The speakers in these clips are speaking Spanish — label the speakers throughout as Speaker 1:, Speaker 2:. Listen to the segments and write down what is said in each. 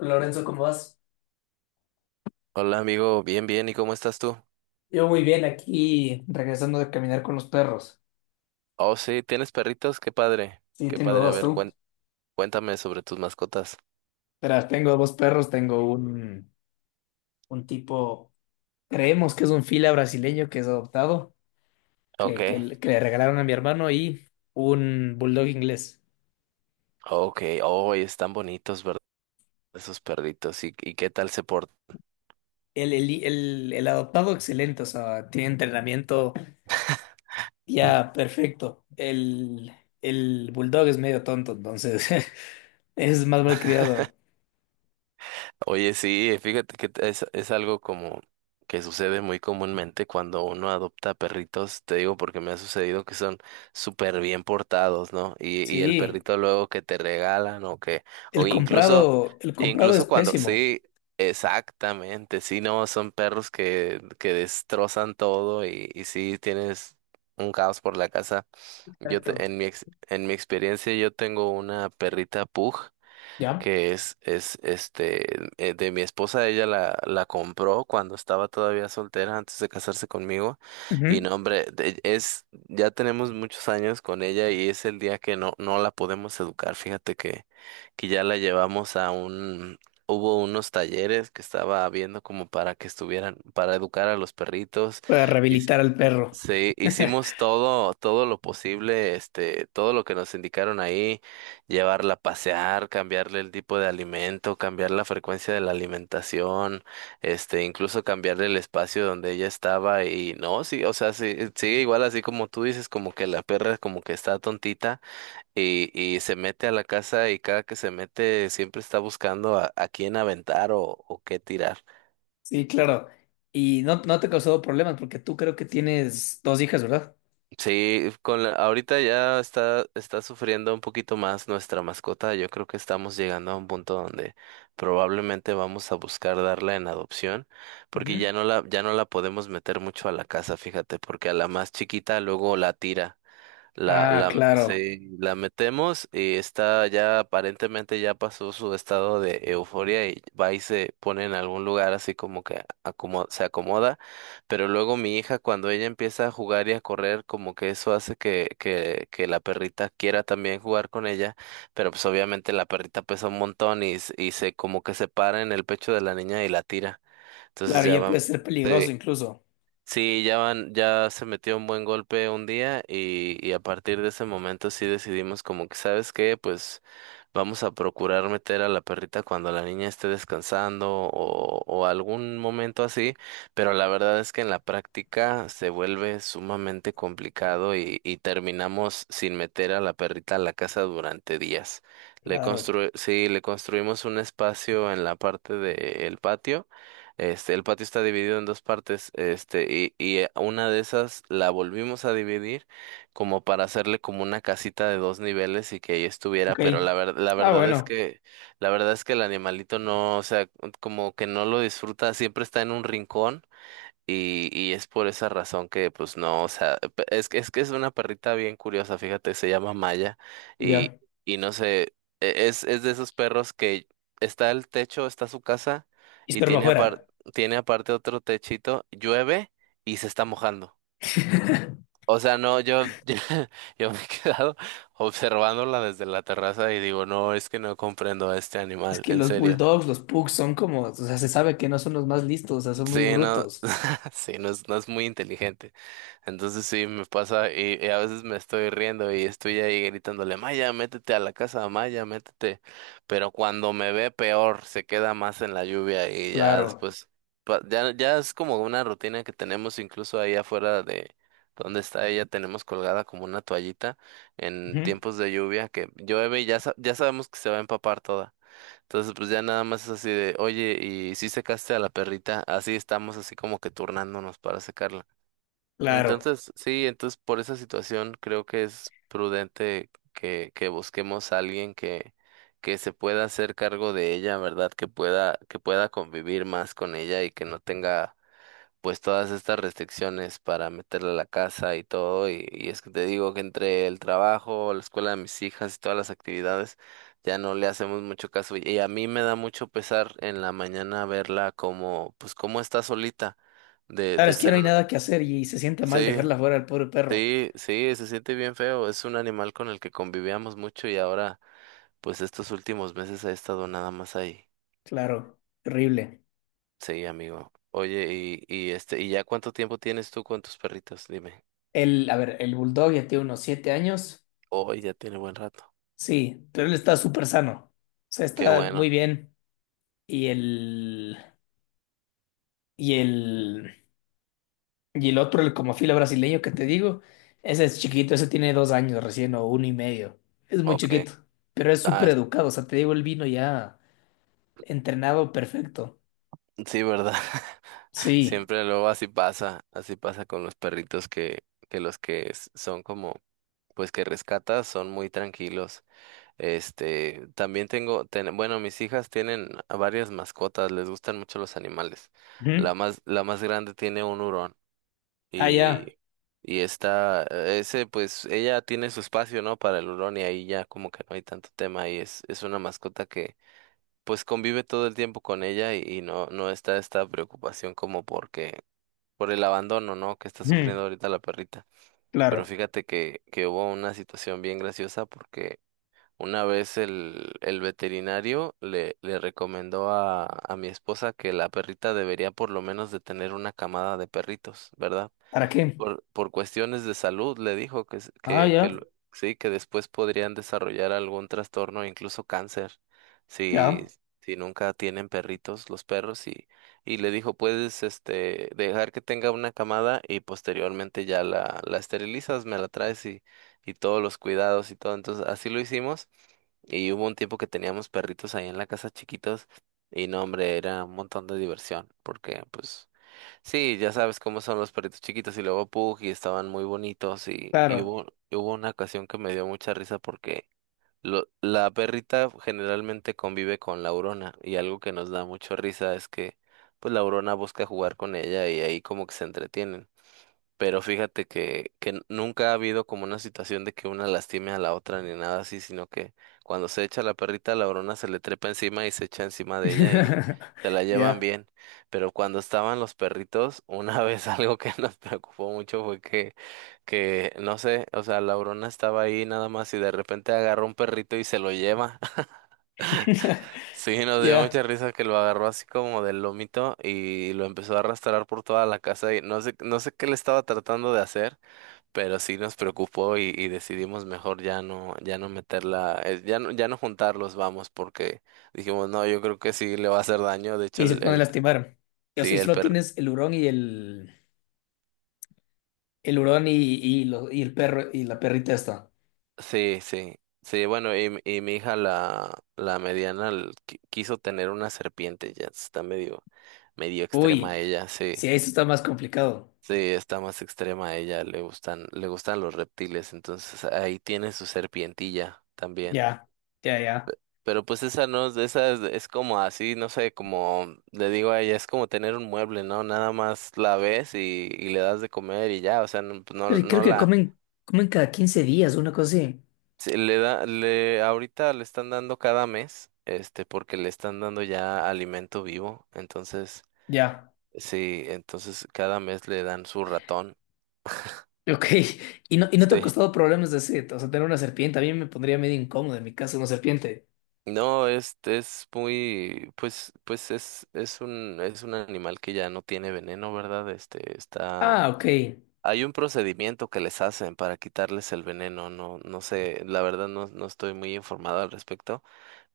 Speaker 1: Lorenzo, ¿cómo vas?
Speaker 2: Hola amigo, bien, bien, ¿y cómo estás tú?
Speaker 1: Yo muy bien aquí, regresando de caminar con los perros.
Speaker 2: Oh, sí, ¿tienes perritos? Qué padre,
Speaker 1: Sí,
Speaker 2: qué
Speaker 1: tengo
Speaker 2: padre. A
Speaker 1: dos,
Speaker 2: ver,
Speaker 1: tú.
Speaker 2: cuéntame sobre tus mascotas.
Speaker 1: Verás, tengo dos perros, tengo un tipo, creemos que es un fila brasileño que es adoptado,
Speaker 2: Ok,
Speaker 1: que le regalaron a mi hermano y un bulldog inglés.
Speaker 2: ok, oh, y están bonitos, ¿verdad? Esos perritos, ¿y qué tal se portan?
Speaker 1: El adoptado excelente, o sea, tiene entrenamiento ya perfecto. El bulldog es medio tonto, entonces es más malcriado.
Speaker 2: Oye, sí, fíjate que es algo como que sucede muy comúnmente cuando uno adopta perritos, te digo porque me ha sucedido que son súper bien portados, ¿no? Y el
Speaker 1: Sí,
Speaker 2: perrito luego que te regalan o
Speaker 1: el
Speaker 2: incluso,
Speaker 1: comprado, el comprado es
Speaker 2: incluso cuando,
Speaker 1: pésimo.
Speaker 2: sí, exactamente, sí, no, son perros que destrozan todo y sí tienes un caos por la casa. Yo te-
Speaker 1: Exacto.
Speaker 2: en mi ex- en mi experiencia yo tengo una perrita pug
Speaker 1: ¿Ya?
Speaker 2: que es de mi esposa. Ella la compró cuando estaba todavía soltera antes de casarse conmigo. Y
Speaker 1: Ujú.
Speaker 2: no, hombre, ya tenemos muchos años con ella y es el día que no la podemos educar. Fíjate que ya la llevamos a un, hubo unos talleres que estaba viendo como para que estuvieran, para educar a los perritos.
Speaker 1: Para rehabilitar al perro.
Speaker 2: Sí, hicimos todo, todo lo posible, todo lo que nos indicaron ahí: llevarla a pasear, cambiarle el tipo de alimento, cambiar la frecuencia de la alimentación, incluso cambiarle el espacio donde ella estaba. Y no, sí, o sea, sí, sigue igual, así como tú dices, como que la perra como que está tontita y, y se mete a la casa, y cada que se mete siempre está buscando a quién aventar o qué tirar.
Speaker 1: Sí, claro. Y no, no te ha causado problemas porque tú creo que tienes dos hijas, ¿verdad?
Speaker 2: Sí, ahorita ya está sufriendo un poquito más nuestra mascota. Yo creo que estamos llegando a un punto donde probablemente vamos a buscar darla en adopción, porque
Speaker 1: Ujú.
Speaker 2: ya no la podemos meter mucho a la casa, fíjate, porque a la más chiquita luego la tira.
Speaker 1: Ah, claro.
Speaker 2: Sí, la metemos y está ya, aparentemente ya pasó su estado de euforia, y va y se pone en algún lugar así, como que se acomoda. Pero luego mi hija, cuando ella empieza a jugar y a correr, como que eso hace que la perrita quiera también jugar con ella, pero pues obviamente la perrita pesa un montón, y se como que se para en el pecho de la niña y la tira. Entonces
Speaker 1: Claro,
Speaker 2: ya
Speaker 1: ya
Speaker 2: va.
Speaker 1: puede ser peligroso
Speaker 2: eh,
Speaker 1: incluso.
Speaker 2: Sí, ya van, ya se metió un buen golpe un día, y a partir de ese momento sí decidimos como que, ¿sabes qué? Pues vamos a procurar meter a la perrita cuando la niña esté descansando, o algún momento así, pero la verdad es que en la práctica se vuelve sumamente complicado, y terminamos sin meter a la perrita a la casa durante días. Le
Speaker 1: Claro.
Speaker 2: constru sí, le construimos un espacio en la parte del patio. El patio está dividido en dos partes, y una de esas la volvimos a dividir como para hacerle como una casita de dos niveles y que ahí estuviera,
Speaker 1: Ok.
Speaker 2: pero
Speaker 1: Ah, bueno.
Speaker 2: la verdad es que el animalito no, o sea, como que no lo disfruta, siempre está en un rincón, y es por esa razón que, pues no, o sea, es que es una perrita bien curiosa, fíjate. Se llama Maya, y,
Speaker 1: Ya.
Speaker 2: y no sé, es de esos perros que está el techo, está su casa
Speaker 1: Y
Speaker 2: y
Speaker 1: espero para afuera.
Speaker 2: tiene aparte otro techito, llueve y se está mojando. O sea, no, yo me he quedado observándola desde la terraza y digo, no, es que no comprendo a este
Speaker 1: Es
Speaker 2: animal,
Speaker 1: que
Speaker 2: en
Speaker 1: los
Speaker 2: serio.
Speaker 1: bulldogs, los pugs son como, o sea, se sabe que no son los más listos, o sea, son muy
Speaker 2: Sí, no,
Speaker 1: brutos.
Speaker 2: sí, no es muy inteligente. Entonces sí, me pasa, y a veces me estoy riendo y estoy ahí gritándole: Maya, métete a la casa, Maya, métete. Pero cuando me ve, peor, se queda más en la lluvia. Y ya
Speaker 1: Claro.
Speaker 2: después, ya, ya es como una rutina que tenemos. Incluso ahí afuera de donde está ella, tenemos colgada como una toallita en
Speaker 1: Ujú.
Speaker 2: tiempos de lluvia, que llueve y ya, ya sabemos que se va a empapar toda. Entonces, pues ya nada más es así de: oye, ¿y si secaste a la perrita? Así estamos, así como que turnándonos para secarla.
Speaker 1: Claro.
Speaker 2: Entonces, sí, entonces por esa situación creo que es prudente que busquemos a alguien que se pueda hacer cargo de ella, ¿verdad? Que pueda convivir más con ella y que no tenga pues todas estas restricciones para meterle a la casa y todo, y es que te digo que entre el trabajo, la escuela de mis hijas y todas las actividades, ya no le hacemos mucho caso. Y a mí me da mucho pesar en la mañana verla como, pues como está solita, de,
Speaker 1: Claro,
Speaker 2: de
Speaker 1: es que no
Speaker 2: ser,
Speaker 1: hay
Speaker 2: un-
Speaker 1: nada que hacer y se siente mal
Speaker 2: sí,
Speaker 1: dejarla fuera al pobre perro.
Speaker 2: sí, sí, se siente bien feo, es un animal con el que convivíamos mucho y ahora, pues estos últimos meses ha estado nada más ahí.
Speaker 1: Claro, terrible.
Speaker 2: Sí, amigo. Oye, ¿y ya cuánto tiempo tienes tú con tus perritos? Dime.
Speaker 1: El, a ver, el Bulldog ya tiene unos 7 años.
Speaker 2: Hoy ya tiene buen rato.
Speaker 1: Sí, pero él está súper sano. O sea,
Speaker 2: Qué
Speaker 1: está
Speaker 2: bueno.
Speaker 1: muy bien. Y el, y el, y el otro, el como fila brasileño que te digo, ese es chiquito, ese tiene 2 años recién o uno y medio. Es muy
Speaker 2: Ok.
Speaker 1: chiquito, pero es
Speaker 2: Ah,
Speaker 1: súper educado. O sea, te digo, él vino ya entrenado perfecto.
Speaker 2: sí, ¿verdad?
Speaker 1: Sí.
Speaker 2: Siempre luego así pasa con los perritos que los que son como, pues que rescatas, son muy tranquilos. Bueno, mis hijas tienen a varias mascotas, les gustan mucho los animales.
Speaker 1: Ujú.
Speaker 2: La más grande tiene un hurón.
Speaker 1: Ah, ya.
Speaker 2: y, pues ella tiene su espacio, ¿no? Para el hurón. Y ahí ya como que no hay tanto tema, y es una mascota, pues convive todo el tiempo con ella, y no está esta preocupación como porque, por el abandono, ¿no? que está
Speaker 1: Ujú.
Speaker 2: sufriendo ahorita la perrita. Pero
Speaker 1: Claro.
Speaker 2: fíjate que hubo una situación bien graciosa porque una vez el veterinario le recomendó a mi esposa que la perrita debería por lo menos de tener una camada de perritos, ¿verdad?
Speaker 1: ¿Para qué?
Speaker 2: Por cuestiones de salud, le dijo que, s-
Speaker 1: Ah,
Speaker 2: que
Speaker 1: ya.
Speaker 2: lo- sí, que después podrían desarrollar algún trastorno, incluso cáncer, si,
Speaker 1: Ya.
Speaker 2: si nunca tienen perritos los perros. Y le dijo: puedes, dejar que tenga una camada y posteriormente ya la esterilizas, me la traes, y todos los cuidados y todo. Entonces, así lo hicimos. Y hubo un tiempo que teníamos perritos ahí en la casa chiquitos y no, hombre, era un montón de diversión, porque pues sí, ya sabes cómo son los perritos chiquitos, y luego Pug, y estaban muy bonitos. Y
Speaker 1: Claro.
Speaker 2: hubo una ocasión que me dio mucha risa porque la perrita generalmente convive con la Aurona, y algo que nos da mucha risa es que pues la Aurona busca jugar con ella y ahí como que se entretienen. Pero fíjate que nunca ha habido como una situación de que una lastime a la otra ni nada así, sino que cuando se echa la perrita, la brona se le trepa encima y se echa encima de ella, y se la llevan
Speaker 1: Ya.
Speaker 2: bien. Pero cuando estaban los perritos, una vez algo que nos preocupó mucho fue que no sé, o sea, la brona estaba ahí nada más y de repente agarró un perrito y se lo lleva. Sí, nos dio
Speaker 1: Ya.
Speaker 2: mucha risa que lo agarró así como del lomito y lo empezó a arrastrar por toda la casa, y no sé, no sé qué le estaba tratando de hacer, pero sí nos preocupó, y decidimos mejor ya no, ya no, meterla, ya no juntarlos, vamos, porque dijimos, no, yo creo que sí le va a hacer daño. De hecho,
Speaker 1: Y se pone a lastimar. Y, o
Speaker 2: sí,
Speaker 1: sea, y solo tienes el hurón y, lo- y el perro y la perrita esta.
Speaker 2: sí, sí, sí, bueno, y mi hija, la mediana, quiso tener una serpiente. Ya está medio extrema
Speaker 1: Uy,
Speaker 2: ella, sí.
Speaker 1: sí, eso está más complicado.
Speaker 2: Sí, está más extrema ella, le gustan los reptiles, entonces ahí tiene su serpientilla también.
Speaker 1: Ya, ya, ya.
Speaker 2: Pero pues esa no, esa es como así, no sé, como le digo a ella, es como tener un mueble, ¿no? Nada más la ves y le das de comer y ya, o sea, no, pues, no,
Speaker 1: Pero creo
Speaker 2: no
Speaker 1: que
Speaker 2: la,
Speaker 1: comen, comen cada 15 días, una cosa así.
Speaker 2: se le da, le, ahorita le están dando cada mes, porque le están dando ya alimento vivo. Entonces,
Speaker 1: Ya,
Speaker 2: sí, entonces cada mes le dan su ratón,
Speaker 1: ok. Y no te ha
Speaker 2: sí.
Speaker 1: costado problemas de ese, o sea, tener una serpiente. A mí me pondría medio incómodo en mi casa una serpiente.
Speaker 2: No, este es muy, pues es un animal que ya no tiene veneno, ¿verdad? Este, está
Speaker 1: Ah, ok.
Speaker 2: Hay un procedimiento que les hacen para quitarles el veneno, no, no sé, la verdad no estoy muy informado al respecto,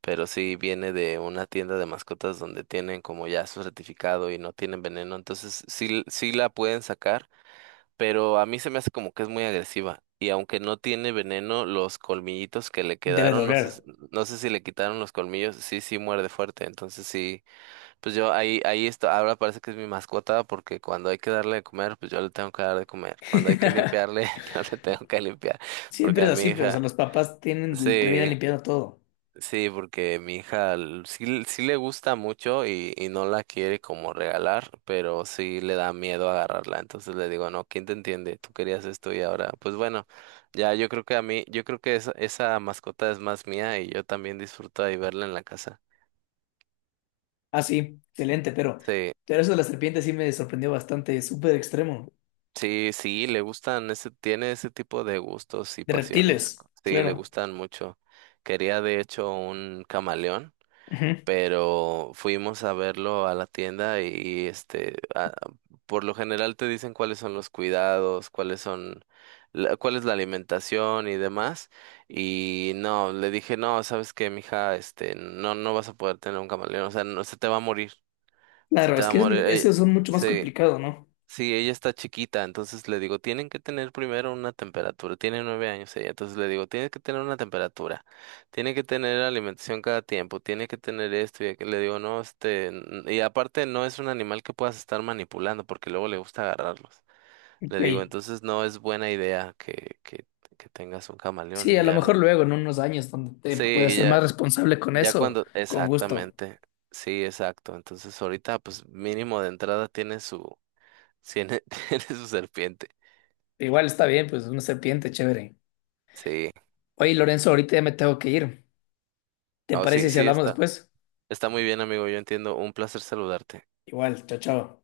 Speaker 2: pero sí viene de una tienda de mascotas donde tienen como ya su certificado y no tienen veneno, entonces sí, sí la pueden sacar, pero a mí se me hace como que es muy agresiva. Y aunque no tiene veneno, los colmillitos que le
Speaker 1: Debe
Speaker 2: quedaron, no sé,
Speaker 1: doler.
Speaker 2: no sé si le quitaron los colmillos, sí, sí muerde fuerte, entonces sí. Pues yo ahí está, ahora parece que es mi mascota porque cuando hay que darle de comer, pues yo le tengo que dar de comer. Cuando hay que limpiarle, yo le tengo que limpiar. Porque
Speaker 1: Siempre
Speaker 2: a
Speaker 1: es
Speaker 2: mi
Speaker 1: así, pero o sea,
Speaker 2: hija,
Speaker 1: los papás tienen, terminan
Speaker 2: Sí,
Speaker 1: limpiando todo.
Speaker 2: sí, porque mi hija l- sí, sí le gusta mucho, y no la quiere como regalar, pero sí le da miedo agarrarla. Entonces le digo, no, ¿quién te entiende? Tú querías esto y ahora, pues bueno, ya yo creo que esa mascota es más mía, y yo también disfruto ahí verla en la casa.
Speaker 1: Ah, sí, excelente,
Speaker 2: Sí.
Speaker 1: pero eso de la serpiente sí me sorprendió bastante, súper extremo.
Speaker 2: Sí, sí, tiene ese tipo de gustos y
Speaker 1: De
Speaker 2: pasiones.
Speaker 1: reptiles,
Speaker 2: Sí, le
Speaker 1: claro.
Speaker 2: gustan mucho. Quería de hecho un camaleón,
Speaker 1: Ujú.
Speaker 2: pero fuimos a verlo a la tienda por lo general te dicen cuáles son los cuidados, cuál es la alimentación y demás. Y no, le dije, no, sabes qué, mija, no vas a poder tener un camaleón, o sea, no, se te va a morir, se
Speaker 1: Claro,
Speaker 2: te
Speaker 1: es
Speaker 2: va a
Speaker 1: que es-
Speaker 2: morir.
Speaker 1: esos son mucho más
Speaker 2: Sí,
Speaker 1: complicados, ¿no?
Speaker 2: sí, ella está chiquita, entonces le digo, tienen que tener primero una temperatura, tiene 9 años ella, entonces le digo, tienes que tener una temperatura, tiene que tener alimentación cada tiempo, tiene que tener esto y aquello. Le digo, no, y aparte no es un animal que puedas estar manipulando, porque luego le gusta agarrarlos.
Speaker 1: Ok.
Speaker 2: Le digo, entonces no es buena idea que tengas un camaleón
Speaker 1: Sí,
Speaker 2: y
Speaker 1: a lo
Speaker 2: ya
Speaker 1: mejor
Speaker 2: lo...
Speaker 1: luego, en unos años, donde te puedas
Speaker 2: Sí,
Speaker 1: ser
Speaker 2: ya,
Speaker 1: más responsable con
Speaker 2: ya
Speaker 1: eso,
Speaker 2: cuando,
Speaker 1: con gusto.
Speaker 2: exactamente, sí, exacto, entonces ahorita pues mínimo de entrada tiene, tiene su serpiente.
Speaker 1: Igual está bien, pues una serpiente, chévere.
Speaker 2: Sí,
Speaker 1: Oye, Lorenzo, ahorita ya me tengo que ir. ¿Te
Speaker 2: no, sí,
Speaker 1: parece si
Speaker 2: sí,
Speaker 1: hablamos
Speaker 2: está,
Speaker 1: después?
Speaker 2: está muy bien, amigo. Yo entiendo. Un placer saludarte.
Speaker 1: Igual, chao, chao.